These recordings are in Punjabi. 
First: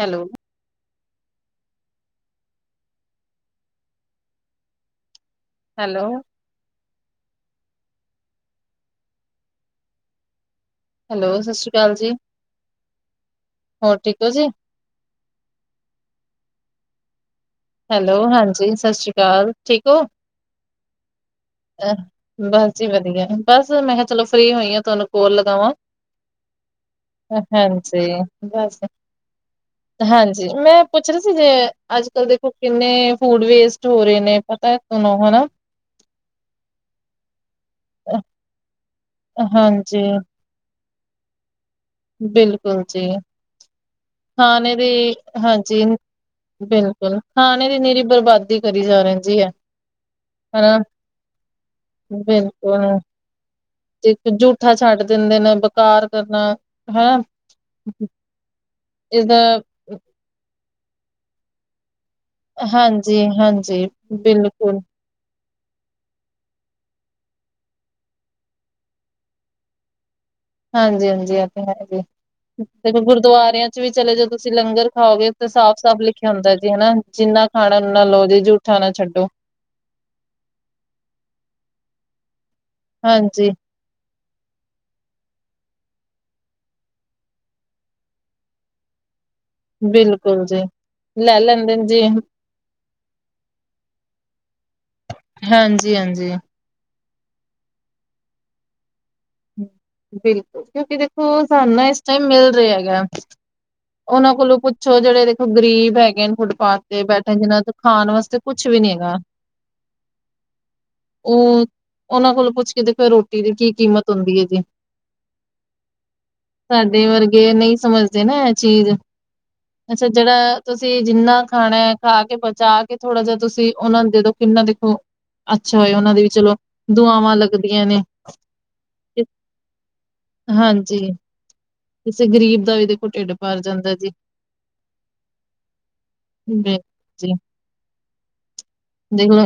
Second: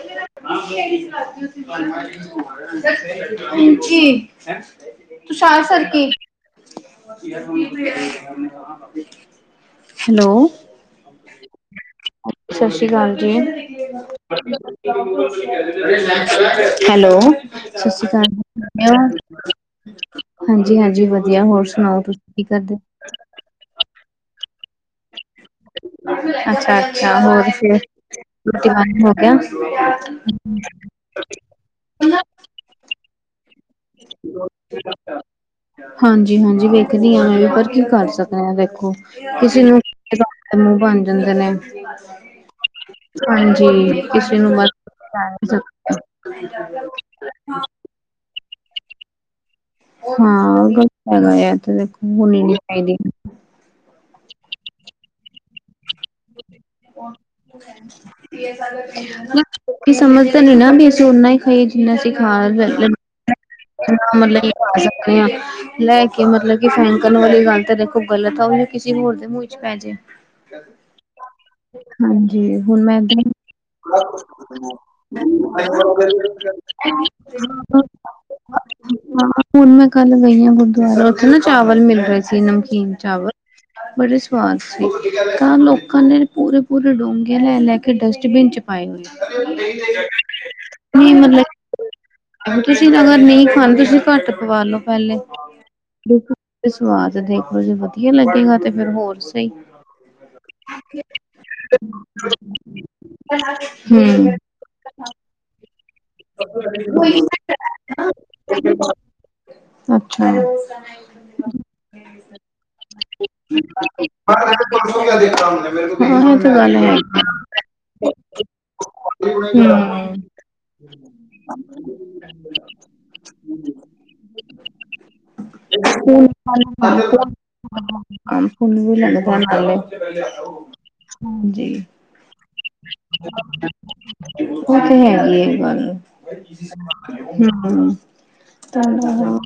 ਹੈਲੋ, ਦੇ [unintelligible] [unintelligible] ਹਕੀ [unintelligible] [unintelligible] ਤੂੰਸ਼ਾਰ ਹੈਲੋ, ਸਾਰਖੀ [unintelligible] [unintelligible] ਹੈਲੋ। ਹੈਲੋ ਸਤਿ ਸ੍ਰੀ ਕਾਲ ਜੀ, ਹੋਰ ਠੀਕ ਹੋ ਜੀ [unintelligible] ਹੈਲੋੋਓਓ ਸਤਿ ਸ੍ਰੀ ਹੈਲੋ ਅਕਾਲ ਹਾਂਜੀ ਸਤਿ ਸ਼੍ਰੀ ਅਕਾਲ ਠੀਕ ਹੋ? ਹਾਂਜੀ ਹਾਂਜੀ ਵਧੀਆ ਹੋਰ। ਸੁਣਾਓ ਤੁਸੀਂ ਕੀ ਬਸ ਕਰਦੇ ਜੀ ਵਧੀਆ, ਬਸ ਮੈਂ ਕਿਹਾ ਚਲੋ ਫ੍ਰੀ ਹੋਈ ਹਾਂ ਤੁਹਾਨੂੰ ਕੋਲ ਲਗਾਵਾਂ। ਅੱਛਾ ਅੱਛਾ ਹੋਰ ਫਿਰ ਰੋਟੀ ਹਾਂਜੀ ਪਾਣੀ ਹੋ ਗਿਆ ਹਾਂਜੀ ਮੈਂ। ਪੁੱਛ ਰਹੇ ਸੀ ਜੇ ਅੱਜ ਕੱਲ ਦੇਖੋ ਕਿੰਨੇ ਫੂਡ ਵੇਸਟ ਹੋ ਰਹੇ ਨੇ ਪਤਾ ਤੁਹਨੂੰ ਹਨਾ। ਹਾਂਜੀ-ਹਾਂਜੀ, ਵੇਖਦੀ ਆਂ ਪਰ ਕੀ ਕਰ ਸਕਦੇ ਆਂ ਦੇਖੋ ਕਿਸੀ ਨੂੰ ਹਾਂਜੀ [unintelligible] ਤੇ ਮੂੰਹ ਬਣ ਜਾਂਦੇ ਨੇ। ਬਿਲਕੁਲ ਜੀ, ਹਾਂਜੀ ਕਿਸੇ ਨੂੰ ਹਾਂ ਨੇ ਇਹਨਦੇ ਹਾਂਜੀ ਬਸ [unintelligible] ਬਿਲਕੁਲ ਖਾਣੇ ਦੀ ਮੇਰੀ ਬਰਬਾਦੀ ਕਰੀ ਜਾ ਰਹਿੰਦੀ ਹੈ। ਹਾਂ ਉਹ ਹਨਾ। ਗੱਲ ਹੈਗਾ ਯ ਤਾਂ ਦੇਖੋ ਹੋਣੀ ਨੀ ਬਿਲਕੁਲ ਚਾਹੀਦੀ [unintelligible] ਤੇ ਈਕ ਜੂਠਾ ਛੱਡ ਦਿੰਦੇ ਨੇ, ਬਕਾਰ ਕਰਨਾ ਹੈ ਇਸਦਾ [unintelligible] ਵੀ ਸਮਝਦਾ ਨੀ ਨਾ ਵੀ ਅਸੀਂ ਓਨਾ ਹੀ ਖਾਈਏ ਜਿੰਨਾ ਅਸੀਂ ਖਾ ਲ ਜੀ ਹਾਂਜ- ਮਤਲਬ ਕਰ ਸਕਦੇ ਹਾਂ। ਲੈ ਕੇ ਮਤਲਬ ਕਿ ਫੈਨ ਕਰਨ ਵਾਲੀ ਗੱਲ ਤਾਂ ਦੇਖੋ ਗਲਤ ਆ ਉਹ ਕਿਸੇ ਹੋਰ ਦੇ ਮੂੰਹ ਚ ਪੈ ਜੇ। ਹਾਂਜੀ ਹਾਂਜੀ ਇਹ ਤੇ ਹੈ ਜੇ, ਹਾਂਜੀ ਹੁਣ ਤੇ ਮੈਂ ਏਦਾਂ ਗੁਰਦੁਆਰਿਆਂ ਚ ਵੀ ਚਲੇ ਜੋ ਤੁਸੀਂ ਲੰਗਰ ਖਾਓਗੇ ਤੇ ਸਾਫ਼ ਸਾਫ਼ ਲਿਖਿਆ ਹੁੰਦਾ ਜੀ ਹਨਾ, ਜਿੰਨਾ ਖਾਣਾ ਹੀ ਉਨਾ ਲਓ ਜੀ ਜੂਠਾ ਨਾ ਛੱਡੋ ਹਾਂ ਹੁਣ ਮੈਂ ਕੱਲ ਗਈ ਹਾਂ ਗੁਰਦੁਆਰੇ ਉੱਥੇ ਨਾ ਚਾਵਲ ਮਿਲ ਰਹੇ ਸੀ ਨਮਕੀਨ ਚਾਵਲ। ਹਾਂਜੀ ਬੜੇ ਸਵਾਦ ਸੀ ਤਾਂ ਲੋਕਾਂ ਨੇ ਪੂਰੇ ਪੂਰੇ ਡੋਂਗੇੇ ਲੈ ਲੈ ਕੇ ਡਸਟਬਿਨ ਚ ਪਾਏ ਹੋਏ। ਬਿਲਕੁਲ ਜੀ ਨਈ ਲੈ ਮਤਲਬ ਲੈਂਦੇ ਨੇ ਜੀ ਤੁਸੀਂ ਅਗਰ ਨਹੀਂ ਖਾਂਦੇ, ਤੁਸੀਂ ਘੱਟ ਪਵਾ ਲਓ ਪਹਿਲੇ। ਹਾਂਜੀ ਹਾਂਜੀ ਸਵਾਦ ਦੇਖੋ ਜੇ ਵਧੀਆ ਲੱਗੇਗਾ ਤੇ ਫਿਰ ਹੋਰ ਸਹੀ। ਬਿਲਕੁਲ ਕਿਉਂਕਿ ਦੇਖੋ ਸਾਨੂੰ ਇਸ ਟਾਈਮ ਮਿਲ ਰਿਹਾ ਹੈਗਾ। ਉਹਨਾਂ ਹਮ ਕੋਲੋਂ ਪੁੱਛੋ ਜਿਹੜੇ ਦੇਖੋ ਗਰੀਬ ਹੈਗੇ ਨੇ, ਫੁੱਟਪਾਥ ਤੇ ਬੈਠੇ ਨ ਜਿ। ਨਾਂ ਖਾਣ ਵਾਸਤੇ ਕੁੱਛ ਵੀ ਨੀ ਹੈਗਾ। ਅੱਛਾ ਜ ਉਹ ਉਹਨਾਂ ਕੋਲੋਂ ਪੁੱਛ ਕੇ ਦੇਖੋ ਰੋਟੀ ਦੀ ਕੀ ਕੀਮਤ ਹੁੰਦੀ ਹੈ ਜੀ। [unintelligible] ਸਾਡੇ ਵਰਗੇ ਨਹੀਂ ਸਮਝਦੇ ਨਾ ਇਹ ਚੀਜ਼ ਅੱਛਾ। ਜਿਹੜਾ ਤੁਸੀਂ ਜਿੰਨਾ ਖਾਣਾ ਖਾ ਕੇ ਬਚਾ ਕੇ ਥੋੜਾ ਜਿਹਾ ਤੁਸੀਂ ਉਹਨਾਂ ਨੂੰ ਦੇ ਦੋ ਕਿੰਨਾ ਦੇਖੋ। ਅੱਛਾ ਹੋਏ ਉਹਨਾਂ ਦੀ ਵੀ ਚਲੋ ਦੁਆਵਾਂ ਲੱਗਦੀਆਂ ਨੇ ਅੰਬ ਔਬ ਵੀ ਲੈ ਹਾਂਜੀ। ਹਾਂਜੀ ਕਿਸੇ ਗ਼ਰੀਬ ਦਾ ਵੀ ਦਾ ਦੇਖੋ ਢਿੱਡ ਭਰ ਜਾਂਦਾ ਜੀ। ਓ ਤੇ ਹੈ। ਇਹ ਗੱਲ ਬਿਲ- ਜੀ 'ਹਮ ਦੇਖਲੋ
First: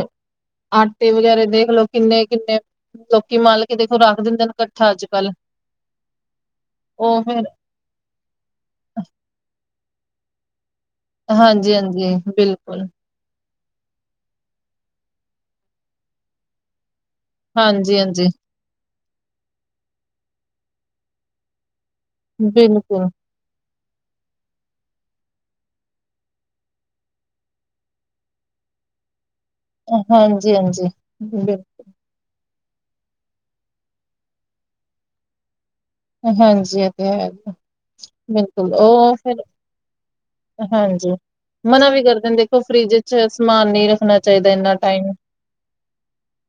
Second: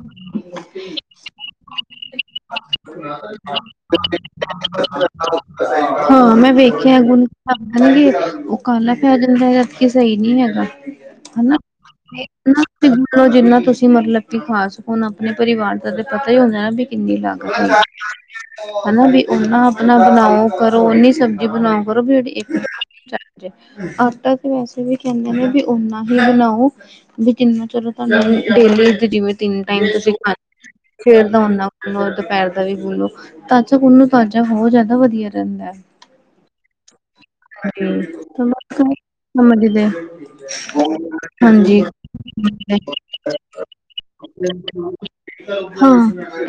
ਆਟੇ ਵਗੈਰਾ ਦੇਖਲਓ ਕਿੰਨੇ ਕਿੰਨੇ ਲੋਕੀ ਮਾਲਕ ਦੇ ਰੱਖ ਦਿੰਦੇ ਨੇ ਇਕੱਠਾ ਅੱਜ ਕੱਲ੍ਹ। ਹਾਂ ਮੈਂ ਦੇਖਿਆ ਹੁਣ ਗੇ ਉਹ ਕਾਲਾ ਪੈ ਜਾਂਦਾ ਜਦਕਿ ਸਹੀ ਨਹੀਂ ਹੈਗਾ। ਹਨਾ ਹਾਂਜੀ ਹਾਂਜੀ ਬਿਲਕੁਲ। ਜਿੰਨਾ ਤੁਸੀਂ ਮਤਲਬ ਕਿ ਖਾ ਸਕੋ ਨਾ ਆਪਣੇ ਪਰਿਵਾਰ ਦਾ ਤੇ ਪਤਾ ਹੀ ਹੁੰਦਾ ਨਾ ਵੀ ਕਿੰਨੀ ਲਾਗ ਹਾਂਜੀ ਹਾਂਜੀ ਹਨਾ ਵੀ ਓਨਾ ਆਪਣਾ ਬਣਾਓ ਕਰੋ ਓਨੀ ਸਬਜ਼ੀ ਬਣਾਓ। ਮਤਲਬ ਤੁਹਾਡੀ ਇੱਕ। ਬਿਲਕੁਲ ਆਟਾ ਤੇ ਵੈਸੇ ਵੀ ਕਹਿੰਦੇ ਹਾ, ਨੀ ਵੀ ਓਨਾ ਹੀ ਬਣਾਓ। ਵੀ ਜਿੰਨਾ ਚਿਰੋ ਤੁਹਾਨੂੰ ਡੇਲੀ ਜਿਵੇਂ ਤਿੰਨ ਟਾਈਮ ਤੁਸੀਂ ਹਾਂਜੀ, ਖਾਣੀ ਹਾਂਜੀ ਐ, ਫਿਰ ਇਦਾਂ ਬਿਲ ਹੁੰਦਾ ਦੁਪਹਿਰ ਦਾ ਵੀ ਗੁਨ ਲੋਂ, ਤਾਜ਼ਾ ਗੁਨੋ ਤਾਜ਼ਾ ਹੋਰ ਬਹੁਤ ਜ਼ਿਆਦਾ ਵਧੀਆ ਰਹਿੰਦਾ ਹੈ। ਹਾਂਜੀ ਇਦਾਂ ਹੀ ਹੈ। ਮਮਾ ਬਿਲਕੁਲ ਕਿਥੇ ਨੇ, ਉਹ ਫਿਰ ਮਮਾ ਜੀ ਗਏ ਹਾਂਜੀ। ਹਾਂਜੀ, ਮਨਾ ਵੀ ਕਰਦੇ ਨੇ ਦੇਖੋ ਫਰਿੱਜ ਚ ਸਮਾਨ ਨਹੀਂ ਰੱਖਣਾ ਚਾਹੀਦਾ ਇੰਨਾ ਟਾਈਮ ਹਾਂ,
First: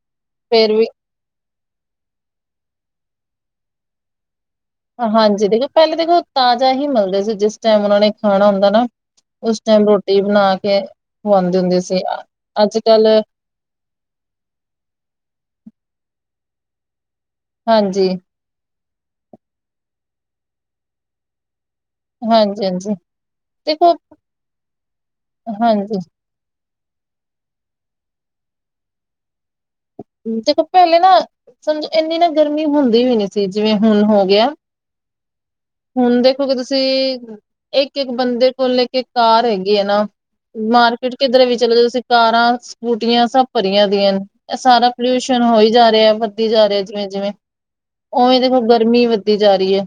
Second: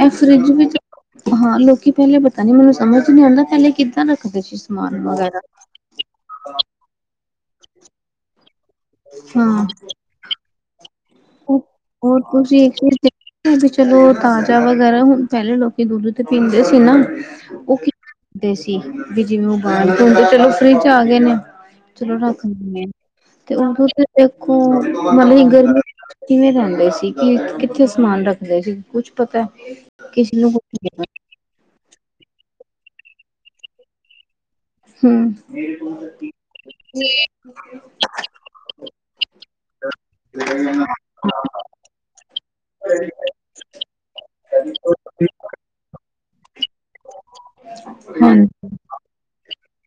ਅਕਚੂਲੀ ਜਿਵੇੰ ਫੇਰ ਵੀ ਜੀ ਹਾਂ ਲੋਕੀ ਪਹਿਲੇ ਪਤਾ ਨੀ ਮੈਨੂੰ ਸਮਝ ਨੀ ਆਉਂਦਾ, ਪਹਿਲੇ ਕਿੱਦਾਂ ਰੱਖਦੇ ਸੀ ਸਮਾਨ ਵਗੈਰਾ। ਹਾਂਜੀ ਦੇਖੋ ਪਹਿਲੇਾਂ ਦੇਖੋ ਤਾਜ਼ਾ ਹੀ ਮਲਦੇ ਸੀ, ਜਿਸ ਟਾਈਮ ਉਹਨਾ ਨੇ ਖਾਣਾ ਹੁੰਦਾ ਨਾ, ਉਸ ਹਾਂ ਟਾਈਮ ਰੋਟੀ ਰੋਟੀ ਬਣਾ ਕੇ ਖਵਾਂਦੇ ਉਹ ਹੁੰਦੇ ਸੀ ਹੋਰ ਤੁਸੀਂ ਇੱਕ ਅੱਜ ਚੀਜ਼ ਕੱਲ ਦੇਖੀ ਵੀ ਚਲੋ ਤਾਜ਼ਾ ਵਗੈਰਾ ਹੁਣ ਪਹਿਲੇ ਲੋਕੀ ਦੁੱਧ ਤੇ ਪੀਂਦੇ ਸੀ ਨਾ ਹਾਂਜੀ ਹੁੰਦੇ ਸੀ ਵੀ, ਜਿਵੇਂ ਉਹ ਬਾਲਦੇ ਹੁੰਦੇ ਸੀ, ਹੁਣ ਚਲੋ ਫਰਿੱਜ ਆ ਗਏ ਨੇ। ਚਲੋ ਰੱਖ ਹਾਂਜੀ, ਦਿੰਦੇ ਹਾਂਜੀ ਤੇ ਹੁਣ ਦੇਖੋ ਤੁਸੀਂ ਦੇਖੋ ਮਤਲਬ ਗਰਮੀ ਹਾਂਜੀ ਕਿਵੇਂ ਰਹਿੰਦੇ ਸੀ, ਕਿ ਕਿੱਥੇ ਸਮਾਨ ਰੱਖਦੇ ਸੀ, ਕੁੱਛ ਪਤਾ ਕਿਸੇ ਨੂੰ ਦੇਖੋ ਕੁਛ ਪਹਿਲੇ ਨਾ ਸਮਝੋ ਇੰਨੀ ਨਾ ਗਰਮੀ ਹੁੰਦੀ ਵੀ ਨੀ ਸੀ, ਜਿਵੇਂ ਹੁਣ ਹੋ ਗਿਆ। ਹੂ ਹੁਣ ਦੇਖੋਗੇ ਤੁਸੀਂ ਇੱਕ ਇੱਕ ਬੰਦੇ ਕੋਲ ਏ ਕੇ ਕਾਰ ਹੈਗੀ ਹੈ ਨਾ, ਮਾਰਕੀਟ ਕਿੱਧਰੇ ਵੀ ਚਲੇ ਜਾ ਤੁਸੀਂ ਕਾਰਾਂ! ਸਕੂਟੀਆਂ ਸਭ ਭਰੀਆਂ ਦੀਆਂ ਨੇ ਇਹ ਸਾਰਾ ਪੋਲਿਊਸ਼ਨ ਹੋ ਹੀ ਜਾ ਰਿਹਾ ਹੈ, ਵੱਧਦੀ ਜਾ ਰਿਹਾ ਜਿਵੇਂ ਜਿਵੇਂ ਉਵੇਂ ਦੇਖੋ ਗਰਮੀ ਵੱਧਦੀ ਜਾ ਰਹੀ ਹੈ।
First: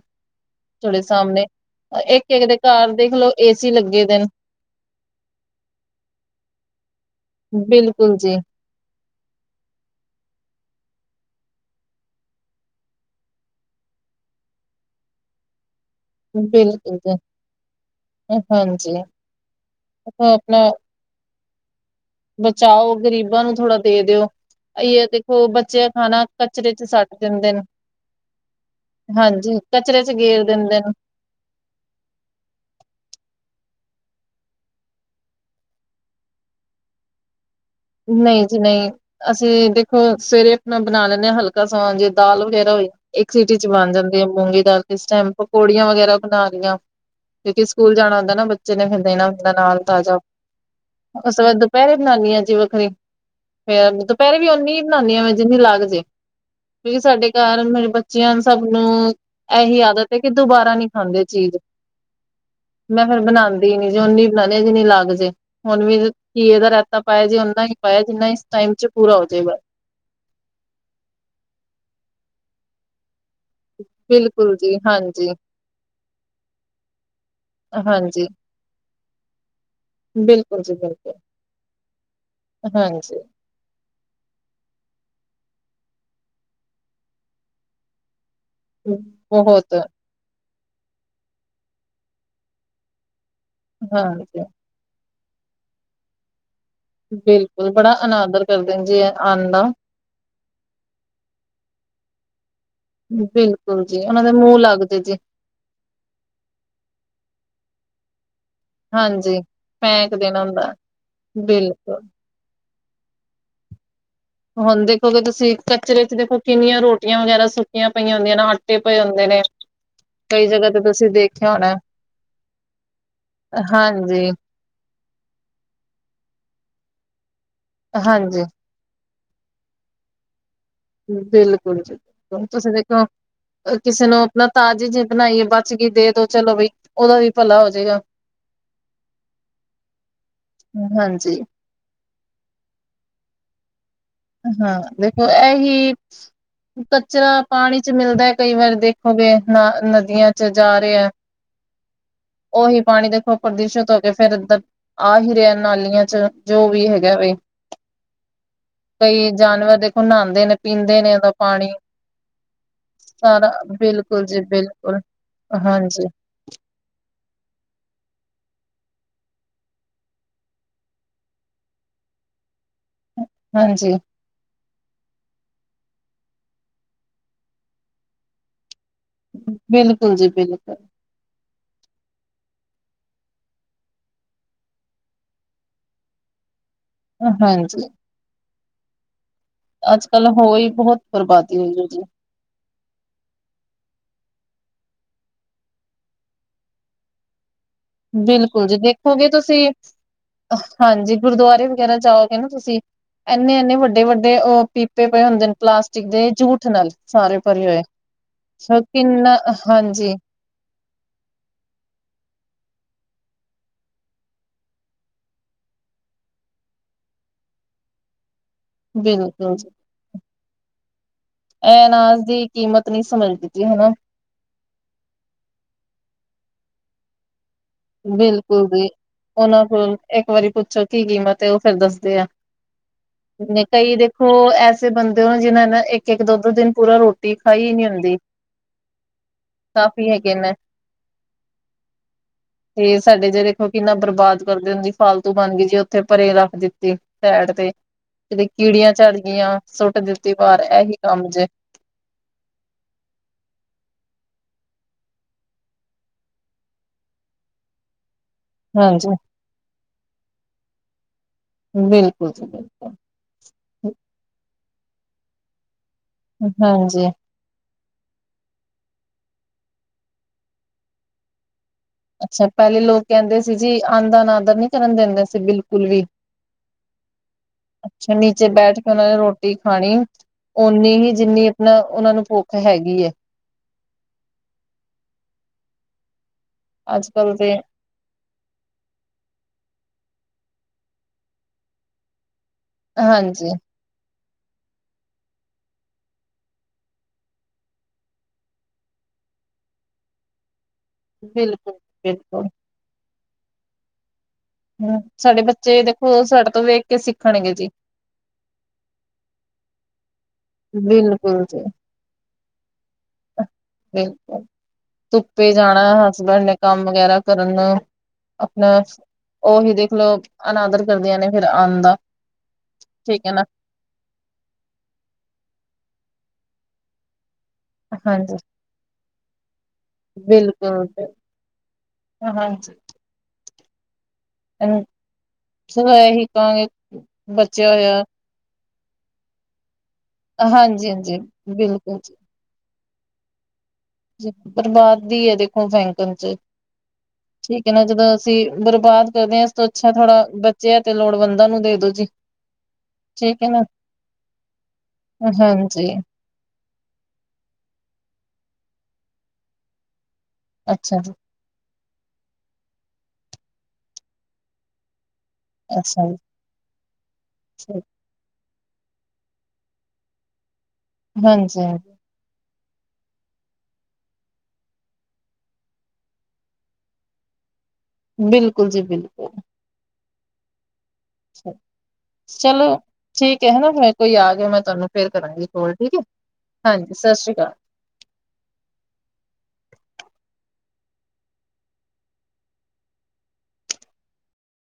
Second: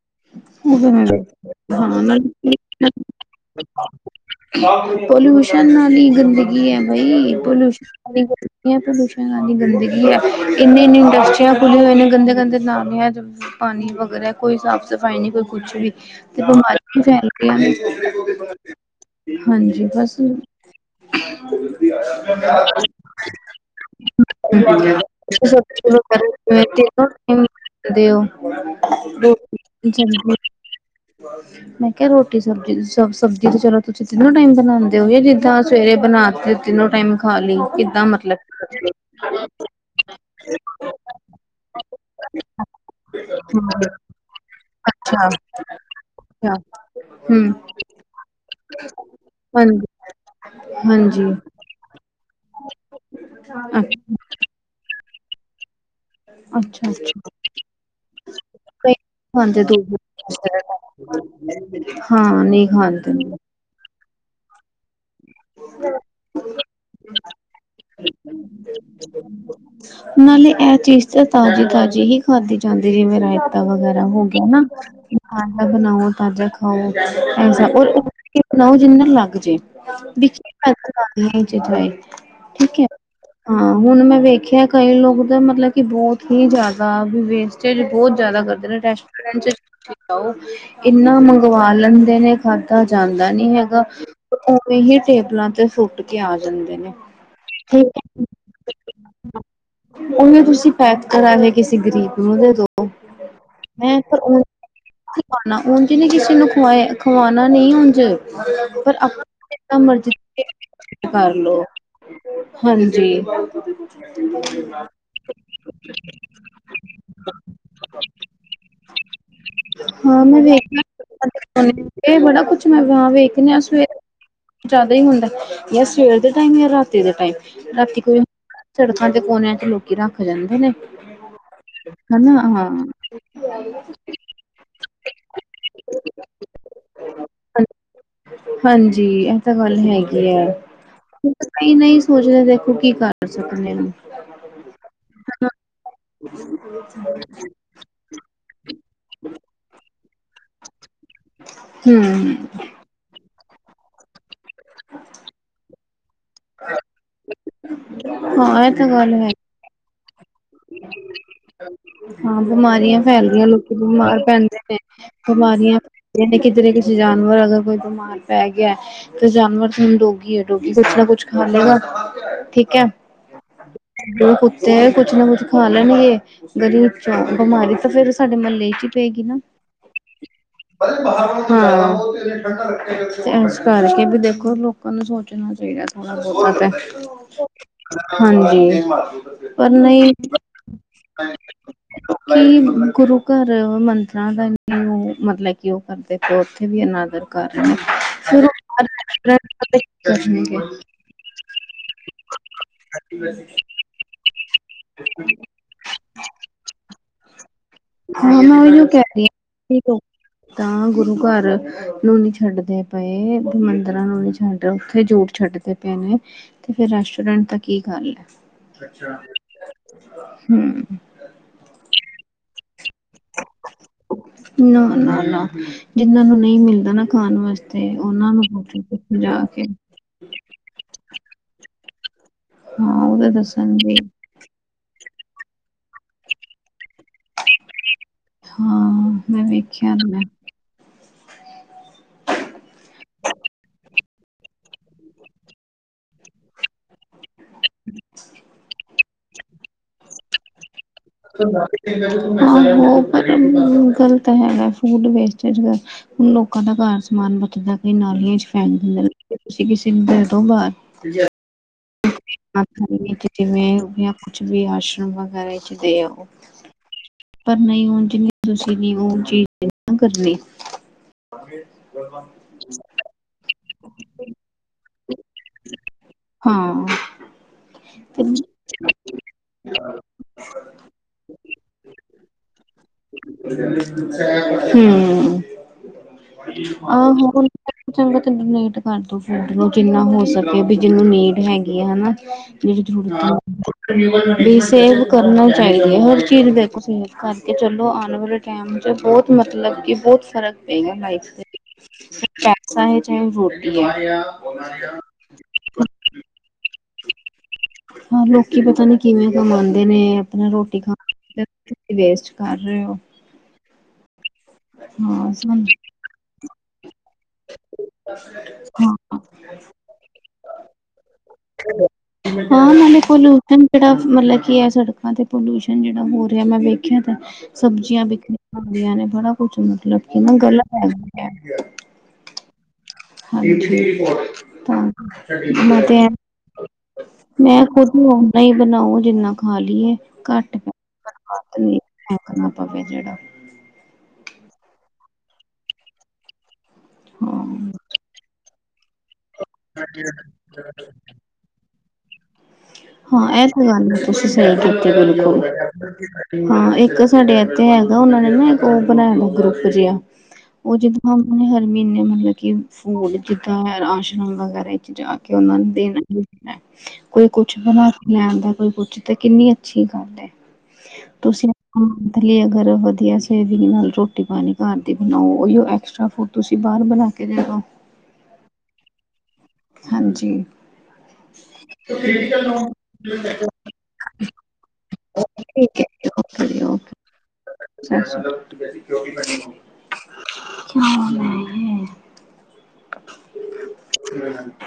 ਤੁਹਾਡੇ ਹਾਂਜੀ ਸਾਹਮਣੇ, ਉਹ ਇੱਕ ਇੱਕ ਦੇ ਹਾਂ ਘਰ ਦੇਖਲੋ ਏਸੀ ਲੱਗੇ ਦੇ ਨੇ। ਪੋਲਿਊਸ਼ਨ ਨਾਲ ਈ ਗੰਦਗੀ ਹੈ ਬਾਈ, ਬਿਲਕੁਲ ਪੋਲਿਊਸ਼ਨੀ ਜੀ। ਗ ਪੋਲਿਯੂਸ਼ਨ ਨਾਲ ਇ ਗੰਦਗੀ ਹੈ, ਇੰਨੀ ਇੰਨੀ ਇੰਡਸਟਰੀਆਂ ਖੁੱਲ੍ਹੀਆਂ ਹੋਈਆਂ ਨੇ ਗੰਦੇ ਗੰਦੇ ਨਾਮ ਪਾਣੀ ਵਗਦਾ ਐ, ਕੋਈ ਸਾਫ਼ ਸਫ਼ਾਈ ਨਹੀਂ ਕੋਈ ਕੁਛ ਵੀ। ਤੇ ਬਿਮਾਰੀ ਬਿਲਕੁਲ ਵੀ ਜੀ ਫੈਲ ਗਈਆਂ। ਹਾਂਜੀ ਹਾਂਜੀ ਬਸ ਆਪਣਾ ਬਚਾਓ, ਗ਼ਰੀਬਾਂ ਨੂੰ ਥੋੜਾ ਦੇ ਦਿਓ। [inaudible] ਇਹ ਦੇਖੋ ਬੱਚੇ ਬਿਲਕੁਲ ਖਾਣਾ ਕਚਰੇ ਚ ਸੱਟ ਦਿੰਦੇ ਨੇ। ਹਾਂਜੀ ਕਚਰੇ ਕਿ ਚ ਗੇਰ ਦਿੰਦੇ ਨੇ ਮੈਂ ਕਿਹਾ ਰੋਟੀ ਸਬਜ਼ੀ ਸ, ਸਬਜ਼ੀ ਤੇ ਚਲੋ ਤੁਸੀਂ ਤਿੰਨੋ ਟਾਈਮ ਬਣਾਉਂਦੇ ਹੋ, ਜਿੱਦਾਂ ਸਵੇਰੇ ਬਣਾ ਤੇ ਤਿੰਨੋ ਟਾਈਮ ਖਾਲੀ ਕਿੱਦਾਂ ਨਹੀਂ ਜੀ ਮਤਲਬ ਨਹੀਂ। ਅਸੀਂ ਦੇਖੋ ਸਵੇਰੇ ਆਪਣਾ ਬਣਾ ਲੈਂਦੇ ਹਾਂ ਹਲਕਾ ਸਮਾਨ ਜੇ ਦਾਲ ਵਗੈਰਾ ਹੋਈ। ਇੱਕ ਸਿਟੀ ਚ ਬਣ ਜਾਂਦੀ ਆ ਮੂੰਗੀ ਦਾਲ, ਕਿਸੀ ਅੱਛਾ, ਟਾਈਮ ਪਕੌੜੀਆਂ ਵਗੈਰਾ ਬਣਾ ਲਈਆਂ ਹੂ ਕਿਉਂਕਿ ਸਕੂਲ ਜਾਣਾ ਹੁੰਦਾ ਨਾ ਬੱਚੇ ਨੇ ਫਿਰ ਦੇਣਾ ਹੁੰਦਾ ਨਾਲ ਤਾਜ਼ਾ, ਹਾਂਜੀ। ਉਸ ਤੋਂ ਬਾਅਦ ਦੁਪਹਿਰੇ ਬਨਾਨਨੀ ਆਂ, ਜਿਵੇਂ ਫੇਰ ਅੱਛਾ, ਦੁਪਹਿਰੀ ਵੀ ਓਨੀ ਹੀ ਬਣਾਉਂਦੀ ਹਾਂ ਮੈਂ ਜਿੰਨੀ ਲੱਗ ਜੇ। ਅੱਛਾ, ਕਿਉਂਕਿ ਸਾਡੇ ਅੱਛਾ। ਘਰ ਮੇਰੇ ਬੱਚਿਆਂ ਸਭ ਕਈ ਨੂੰ ਖਾਂਦੇ ਇਹੀ ਦੂਰ ਆਦਤ ਹੈ ਕਿ, ਦੁਬਾਰਾ ਨੀ! ਖਾਂਦੇ ਚੀਜ਼, ਹਾਂ, ਨਹੀਂ ਮੈਂ ਖਾਂਦੇ। ਫਿਰ ਬਣਾਉਦੀ ਨੇ। ਬਣਾਂਦੀ ਨੀ, ਜੀ ਉਨੀ ਹੀ ਬਣਾਉਦੇ ਆ, ਜੀਨੀ ਲੱਗ ਜੇ, ਹੁਣ ਵੀ ਘੀਏ ਦਾ ਰਾਇਤਾ ਪਾਇਆ ਜੇ ਪਾਇਆ ਜਿੰਨਾ ਇਸ ਟਾਈਮ ਚ ਪੂਰਾ ਹੋ ਜਾਵੇਗਾ। ਨਾਲੇ ਇਹ ਚੀਜ਼ ਤਾਂ ਤਾਜ਼ੀ ਤਾਜ਼ੀ ਹੀ ਖਾਧੀ ਜਾਂਦੀ ਜਿਵੇਂ ਵਾ ਵਗੈਰਾ ਹੋ ਗਿਆ ਬਿਲਕੁਲ ਨਾ ਜੀ ਹਾਂਜੀ ਤਾਜ਼ਾ ਬਣਾਓ ਤਾਜ਼ਾ ਖਾਓ, ਐਸਾ ਓਨਾ ਹਾਂਜੀ, ਬਣਾਓ ਜਿੰਨਾ ਲੱਗ ਜੇ ਵਿਚ ਨੀ ਬਿਲਕੁਲ ਜੀ ਮੈਟਰ ਬਿਲਕੁਲ, ਕਰਦਿਆਂ ਚੀਜ਼ਾਂ ਏ, ਠੀਕ ਐ ਹਾਂਜੀ। ਹਾਂ ਹੁਣ ਮੈਂ ਵੇਖਿਆ ਕਈ ਲੋਕ ਤਾਂ ਮਤਲਬ ਕਿ ਬਹੁਤ ਹੀ ਜ਼ਿਆਦਾ, ਵੀ ਵੇਸਟੇਜ ਬਹੁਤ ਜ਼ਿਆਦਾ ਕਰਦੇ। ਰੈਸਟੋਰੈਂਟ ਚ ਬਹੁਤ ਇੰਨਾ ਮੰਗਵਾ ਲੈਂਦੇ ਨੇ, ਖਾਧਾ ਜਾਂਦਾ ਨੀ ਹੈਗਾ। ਹਾਂਜੀ, ਉ ਹੀ ਟੇਬਲਾਂ ਤੇ ਸੁੱਟ ਕੇ ਆ ਜਾਂਦੇ ਨੇ, ਬਿਲਕੁਲ ਠੀਕ ਬੜਾ ਹੈ ਅਨਾਦਰ ਕਰਦੇ ਨੇ ਜੀ। ਆਉਣ ਦਾ। ਉਵੇਂ ਤੁਸੀਂ ਪੈਕ ਕਰਾ ਲਏ ਕਿਸੇ ਗ਼ਰੀਬ ਨੂੰ ਦੇ ਦੋ। ਬਿਲਕੁਲ ਮੈਂ ਜੀ ਪਰ ਉਹਨਾਂ ਦੇ ਉ ਮੂੰਹ ਲੱਗਦੇ ਜੀ। ਖਵਾਣਾ ਉੱਝ ਨੀ ਕਿਸੇ ਨੂੰ ਖਵਾਏ ਖਵਾਣਾ ਨਹੀਂ। ਉਂਝ ਹਾਂਜੀ ਪੈਂਕ ਦੇਣਾ ਹੁੰਦਾ। ਕਰ ਲੋ ਬਿਲਕੁਲ ਹਾਂਜੀ। ਹ। ਹੁਣ ਦੇਖੋਗੇ। ਤੁਸੀਂ ਕਚਰੇ ਚ ਦੇਖੋ ਕਿੰਨੀਆਂ ਰੋਟੀਆਂ ਵਗੈਰਾ ਸੁੱਕੀਆਂ ਪਈਆਂ ਹੁੰਦੀਆਂ ਨੇ। ਆਟੇ ਪਏ ਹੁੰਦੇ ਨੇ। ਹਾਂ ਮੈਂ ਕਈ ਜਗ੍ਹਾ ਤੇ ਤੁਸੀਂ ਦੇਖਿਆ ਹੋਣਾ, ਵੇਖ ਬੜਾ ਕੁੱਛ ਮੈਂ ਵੇਖਦੇ ਆਂ। ਸਵੇਰੇ ਹਾਂਜੀ, ਜ਼ਿਆਦਾ ਹੀ ਹੁੰਦਾ ਜਾਂ ਸਵੇਰ ਦੇ ਟਾਈਮ ਜਾਂ ਰਾਤੀ ਦੇ ਟਾਈਮ ਰਾਤੀ ਕੋਈ। ਹਾਂਜੀ ਸੜਕਾਂ ਤੇ ਕੋਨਿਆਂ ਚ ਲੋਕੀ ਰੱਖ ਜਾਂਦੇ ਨੇ। ਬਿਲਕੁਲ ਬਿਲਕੁਲ ਹਨਾ ਹੁਣ ਹਾਂ ਤੁਸੀਂ ਦੇਖੋ। ਕਿਸੇ ਨੂੰ ਆਪਣਾ ਤਾਜ਼ੇ ਜਾ ਬਣਾਈਏ ਬਚ ਗਈ ਦੇ ਦੋ ਚਲੋ ਬਈ। ਉਹਦਾ ਵੀ ਭਲਾ ਹੋਜੇਗਾ। ਹਾਂਜੀ। ਇਹ ਤਾਂ ਗੱਲ ਹੈਗੀ ਆਂ। ਹਾਂਜੀ। ਕਈ ਨਹੀਂ ਸੋਚਦੇਂ ਦੇਖੋਂ ਕੀ ਕਰ ਸਕਦੇ ਹਾਂ। ਹਾਂ। ਦੇਖੋ ਇਹੀ ਕਚਰਾ ਪਾਣੀ ਚ ਮਿਲਦਾ। ਕਈ ਵਾਰ ਦੇਖੋਂਗੇ ਨਾਂ ਨਦੀਆਂ ਚ ਜਾ ਰਿਹਾ। ਹਮ। ਸੀ। ਪਾਣੀ ਦੇਖੋ ਪ੍ਰਦੂਸ਼ਿਤ ਹੋ ਕੇ ਫੇਰ ਇਹ ਆਹੀ ਰਿਆ ਨਾਲੀਆਂ ਚ ਜੋ ਵੀ ਹੈਗਾ ਵੇ। ਹਾਂ ਇਹ ਤਾਂ। ਗੱਲ ਹੈ ਕਈ ਜਾਨਵਰ ਦੇਖੋ 'ਨਹਾਉਂਦੇ ਨੇ। ਪੀਂਦੇ ਨੇ ਉਹਦਾ ਪਾਣੀ। ਹਾਂ ਬਿਮਾਰੀਆਂ ਫੈਲਦੀਆਂ ਸਾਰਾ ਲੋਕੀ ਬਿਮਾਰ ਬਿਲਕੁਲ ਜੀ ਪੈਂਦੇ ਨੇ। ਬਿਲਕੁਲ ਬਿਮਾਰੀਆਂ ਹਾਂਜੀ ਫੈਦੀਆਂ ਨੇ ਕਿਧਰੇ ਕਿਧਰੇ। ਜਾਨਵਰ ਅਗਰ ਕੋਈ ਬਿਮਾਰ ਪੈਂ ਗਿਆ। ਤੇ ਜਾਨਵਰ ਜਿਸ ਤਰ੍ਹਾਂ ਹੁਣ ਰੋਗੀ ਹੈਂ। ਰੋਗੀ ਕੁੱਛ ਨਾ ਕੁੱਛ ਖਾ ਲਏਗਾ ਠੀਕ ਹੈ। ਹਾਂਜੀ ਦੋ ਕੁੱਤੇ ਕੁਛ ਨਾ ਕੁਛ ਖਾ ਲੈਣਗੇ। ਗਰੀਬ ਅੱਛਾ। ਬਿਮਾਰੀ ਤਾਂ ਫੇਰ ਸਾਡੇ ਮਹੱਲੇ ਚ ਹੀ ਪਏਗੀ ਨਾ। ਬਿਲਕੁਲ ਜੀ ਬਿਲਕੁਲ ਹਾਂ। ਤੇ ਇਸ ਕਰਕੇ ਵੀ ਦੇਖੋ ਲੋਕਾਂ ਨੂੰ ਸੋਚਣਾ ਚਾਹੀਦਾ। ਹੋ ਬਹੁਤ ਤੇ। ਹਾਂਜੀ। ਹਾਂਜੀ ਪਰ ਅੱਜ ਨਹੀਂ ਕੱਲ ਹੋਈ ਬਹੁਤ ਬਰਬਾਦੀ ਹੋਈ। ਉਹਦੇ ਵਿੱਚ ਕੀ ਗੁਰੂ ਘਰ ਮੰਤਰਾਂ ਦਾ ਉਹ ਮਤਲਬ ਕਿ ਉਹ ਕਰਦੇ। ਉੱਥੇ ਵੀ ਇਨਾ ਦਾ ਘਰ ਨੇ ਫਿਰ ਬਿਲਕੁਲ ਜੀ। ਦੇਖੋਗੇ ਤੁਸੀਂ ਕਰਨਗੇ ਹਾਂਜੀ ਗੁਰਦੁਆਰੇ ਵਗੈਰਾ ਜਾਓਗੇ ਨਾਂ। ਤੁਸੀਂ ਐਨੇ ਐੰਨੇ ਵੱਡੇ ਵੱਡੇ ਉਹ ਪੀਪੇ ਪਏ ਹੁੰਦੇ ਨੇ। ਪਲਾਸਟਿਕ ਦੇ ਜੂਠ ਨਾਲ ਸਾਰੇ ਭਰੇ ਹੋਏ। ਹੂੰ ਹੂੰ ਕਰਦੀ ਕਿੰਨਾ ਪੀ ਕੋ। ਹਾਂਜੀ ਤਾਂ ਗੁਰੂ ਘਰ ਨੂੰ ਨੀ ਛੱਡਦੇ ਪਏ ਮੰਦਿਰਾਂ ਨੂੰ ਨੀ ਛੱਡ ਉੱਥੇ ਜੂਠ ਛੱਡ। ਪਏ ਨੇ। ਤੇ ਫਿਰ ਰੈਸਟੋਰੈਂਟਸ ਤਾਂ ਕੀ ਗੱਲ ਹੈ। ਬਿਲਕੁਲ। ਹੂੰ ਇਹ ਅਨਾਜ਼ ਦੀ ਕੀਮਤ ਨਹੀਂ ਸਮਝਦੀ ਸੀ। ਹਨਾ ਨਾ ਨਾ ਨਾ ਜਿੰਨਾਂ ਨੂੰ ਨਹੀਂ ਮਿਲਦਾ ਨਾ ਖਾਣ ਵਾਸਤੇ। ਤੇ ਉਹਨਾਂ ਬਿਲਕੁਲ ਜੀ। ਨੂੰ ਜਾ ਉਹਨਾਂ ਕੇ। ਕੋਲ ਇੱਕ ਵਾਰੀ ਪੁੱਛੋ ਕੀ ਕੀਮਤ ਹੈਂ। ਉਹ ਫੇਰ ਦੱਸਦੇ ਆ ਹਾਂ ਉਹ ਤਾਂ ਦੱਸਣਗੇ ਕਈਂ ਦੇਂਖ ਹੋ ਐਸੇ ਬੰਦੇ ਹੋਂ। ਜਿਹਨ੍ਹਾਂ ਨੇ ਇੱਕ ਇੱਕ ਦੋ ਦੋ ਦਿਨ ਪੂਰਾ ਰੋਟੀ ਖਾਈ ਨੀ ਹੁੰਦੀ। ਹਾਂ ਮੈਂ ਵੇਖਿਆ ਕਾਫ਼ੀ ਮੈਂ ਹੈਗੇ ਨੇਂ। ਤੇ ਸਾਡੇ ਜੇ ਦੇਖੋ ਕਿੰਨਾ ਬਰਬਾਦ ਕਰਦੇ ਹੁੰਦੀ ਫਾਲਤੂ ਬਣ ਗਈ ਜੇ ਉੱਥੇ ਪਰੇ ਰੱਖ ਦਿੱਤੀ। ਸੈਡ ਤੇ ਜ ਕੀੜੀਆਂ ਝਾੜ ਗਈਆਂ ਸੁੱਟ ਦਿੱਤੀ। ਵਾਰ ਇਹੀ ਕੰਮ ਜੇ ਹਾਂ। ਪਰ ਗਲਤ ਹੈਗਾ ਫੂਡ ਵੇਸਟਇੰਡੀਜ ਕਰਨਾ ਹੁਣ ਲੋਕਾਂ ਦਾ ਘਰ ਸਮਾਨ ਬਦਲਦਾ ਕਈ ਨਾਲੀਆਂ ਚ। ਹਾਂਜੀ ਤੁਸੀਂ ਕਿਸੇ ਨੂੰ ਦੇ ਦੋ ਬਾਹਰ। ਬਿਲਕੁਲ। ਜੀ ਆਖਣ ਬਿਲਕੁਲ ਦੀ ਜਿਵੇਂ ਪੁੱਛ ਕੇ ਵੀ ਆਸ਼ਰਮ ਬਣ ਕੇ ਤਿਆਰ ਹੋ। ਹਾਂਜੀ। ਪਰ ਨਹੀਂ ਹੁਣ ਜਿੰਨੀ ਤੁਸੀਂ ਨਾਂ ਉਹ ਚੀਜ਼ ਕਰਨੀ। ਆਦੇਸ਼ ਕਰਾ। ਅੱਛਾ ਪਹਿਲੇ ਲੋਕ ਕਹਿੰਦੇ ਸੀ, ਜੀ ਅੰਨ ਦਾ ਅਨਾਦਰ ਨੀ ਕਰਨ ਦਿੰਦੇ ਸੀ, ਬਿਲਕੁਲ ਵੀ। ਹਾਂ। ਅੱਛਾ, ਨੀਚੇ ਬੈਠ ਕੇ ਉਹਨਾਂ ਨੇ ਰੋਟ ਰੋਟੀ ਖਾਣੀ, ਓਨੀ ਹੀ ਜਿੰਨੀ ਆਪਣਾ ਉਹਨਾ ਨੂੰ ਭੁੱਖ ਹੈਗੀ ਏ। ਹੂੰ, ਅੱਜ ਕੱਲ ਆਹ [inaudible] ਤੇ ਚੰਗਾ ਤੇ ਡੋਨੇਟ ਕਰਦੋ ਫੂਡ ਨੂੰ ਜਿੰਨਾ ਹੋ ਸਕੇ ਵੀ ਜਿਹਨੂੰ ਨੀਡ ਹੈਗੀ ਆ ਹਨਾ। ਜੇੜੀ ਜ਼ਰੂਰਤ ਹਾਂਜੀ ਦੀ ਏ, ਵੀ ਸੇਵ ਕਰਨਾ ਈ ਪੈਣੀ ਏ, ਹਰ ਚੀਜ਼ ਦੇਖੋ ਸੇਵ ਕਿ ਚਲੋ ਆਣ ਵਾਲੇ ਟਾਈਮ ਚ ਬਹੁਤ ਮਤਲਬ ਕਿ ਬਹੁਤ ਫ਼ਰਕ ਪਏਗਾ। ਲਾਈਫ ਦੇ ਬਿਲਕੁਲ ਵਿੱਚ ਬਿਲਕੁਲ ਪੈਸਾ ਐ, ਚਾਹੇ ਓਹ ਰੋਟੀ ਐ। ਹੂੰ, ਸਾਡੇ ਬੱਚੇ ਦੇਖੋ ਸਾਡੇ ਤੋਂ ਵੇਖ ਕੇ ਸਿੱਖਣਗੇ ਜੀ। ਹਾਂ, ਲੋਕੀ ਪਤਾ ਨੀ ਕਿਵੇਂ ਕਮਾਂਦੇ ਨੇ, ਆਪਣਾ ਰੋਟੀ ਖਾਣ ਬਿਲਕੁਲ ਜੀ [inaudible] ਕਰ ਰਹੇ ਹੋ। ਬਿਲਕੁਲ ਹਾਂ ਧੁੱਪੇ ਸਾਨੂੰ ਜਾਣਾ, ਹਸਬੈਂਡ ਨੇ ਕੰਮ ਵਗੈਰਾ ਕਰਨ। ਆਪਣਾ ਹਾਂ ਉਹੀ ਦੇਖ ਲਓ। ਅਨਾਦਰ ਕਰਦੀਆਂ ਨੇ ਫਿਰ ਅੰਨ ਦਾ, ਹਾਂ ਨਾਲੇ ਠੀਕ ਐ ਨਾ। ਪੋਲੂਸ਼ਨ ਜਿਹੜਾ ਮਤਲਬ ਕੀ ਇਹ ਸੜਕਾਂ ਤੇ ਪੋਲੂਸ਼ਨ ਜਿਹੜਾ ਹੋ ਰਿਹਾ, ਮੈਂ ਵੇਖਿਆ ਤੇ ਸਬਜ਼ੀਆਂ ਹਾਂਜੀ ਵਿਖਰੀਆਂ ਖਾਂਦੀਆਂ ਨੇ, ਬੜਾ ਕੁਛ ਮਤਲਬ ਕਿ ਨਾ ਗਲਤ ਬਿਲਕੁਲ ਤੇ, ਹੈਗਾ ਹਾਂਜੀ। ਹਾਂਜੀ। ਤਾਂ ਕਿ ਮੈਂ ਚਲੋ ਤੇ ਐਹ, ਇਹੀ ਕਹਾਂਗੇ ਮੈਂ ਬਚਿਆ ਖੁਦ ਹੋਇਆ ਨੂੰ ਓਹ ਓਨਾ ਈ ਬਣਾਓ ਜਿੰਨਾ ਖਾ ਲਈਏ, ਘੱਟ ਪਵੇ ਹਾਂਜੀ ਹਾਂਜੀ [inaudible] ਜਿਹੜਾ ਬਿਲਕੁਲ ਜੀ ਫੈਂਕਣਾ ਪਵੇ ਜਿਹੜਾ। ਬਰਬਾਦੀ ਹੈ ਦੇਖੋ ਫੈਂਕਣ ਚ, ਠੀਕ ਹੈ ਨਾ ਜਦੋਂ ਅਸੀਂ ਬਰਬਾਦ ਕਰਦੇ ਐਂ, ਇਸ ਤੋਂ ਅੱਛਾ ਥੋੜਾ ਬੱਚਿਆ ਹਾਂ ਤੇ ਲੋੜਵੰਦਾਂ ਨੂੰ ਦੇ ਦੋ ਜੀ। ਹਾਂ ਠੀਕ ਇਹ ਹੈ ਨਾ ਕੋਈ ਗੱਲ ਨੀ, ਤੁਸੀਂ ਸਹੀ ਕੀਤੀ ਬਿਲਕੁਲ। ਹਾਂਜੀ ਹਾਂ, ਇੱਕ ਸਾਡੇ ਇੱਥੇ ਹੈਗਾ ਉਹਨਾਂ ਨੇ ਨਾ ਇੱਕ ਉਹ ਬਣਾਇਆ ਗਰੁੱਪ ਜਿਹਾ, ਉਹ ਅੱਛਾ ਜਿੱਦੋਂ‌ ਜੀ ਹਾਂ ਉਹਨਾਂ ਨੇ ਹਰ ਮਹੀਨੇ ਮਤਲਬ ਕਿ ਫੂਡ ਜਿੱਦਾਂ ਐ, ਰਾਸ਼ਨ ਵਗੈਰਾ ਇਹ ਚੀਜ਼ਾਂ ਕਿ ਉਹਨਾਂ ਨੂੰ ਦੇਣਾ ਅੱਛਾ ਜੀ ਹੀ ਦੇਣਾ, ਕੋਈ ਕੁ ਠੀਕ, ਮੈਮ ਦਾ ਕੋਈ ਪੁੱਛੋ ਕਿ ਕਿੰਨੀ ਅੱਛੀ ਗੱਲ ਐ, ਤੁਸੀਂ ਹਾਂਜੀ ਹੂੰ ਹਾਂਜੀ ਲਈ ਅਗਰ ਵਧੀਆ ਸੇਵਿੰਗ ਨਾਲ ਰੋਟੀ ਪਾਣੀ ਘਰ ਦੀ ਬਣਾਓ, ਉਹੀਓ ਐਕਸਟਰਾ ਫੂਡ ਤੁਸੀਂ ਬਾਹਰ ਬਣਾ ਕੇ ਦੇ ਦੋ। ਬਿਲਕੁਲ ਜੀ ਬਿਲਕੁਲ। ਹਾਂਜੀ। ਅੱਛਾ। ਚਲੋ ਠੀਕ ਐ ਹੈਨਾ, ਫੇਰ ਕੋਈ ਆ ਗਿਆ, ਮੈਂ ਤੁਹਾਨੂੰ ਫੇਰ ਕਰਾਂਗੀ ਕੌਲ ਹੈ ਠੀਕ ਐ। ਜੀ, ਓਕੇ ਜੀ ਓਕੇ ਹਾਂਜੀ, ਸਸ ਰੀ ਕਾਲ। [inaudible] [inaudible]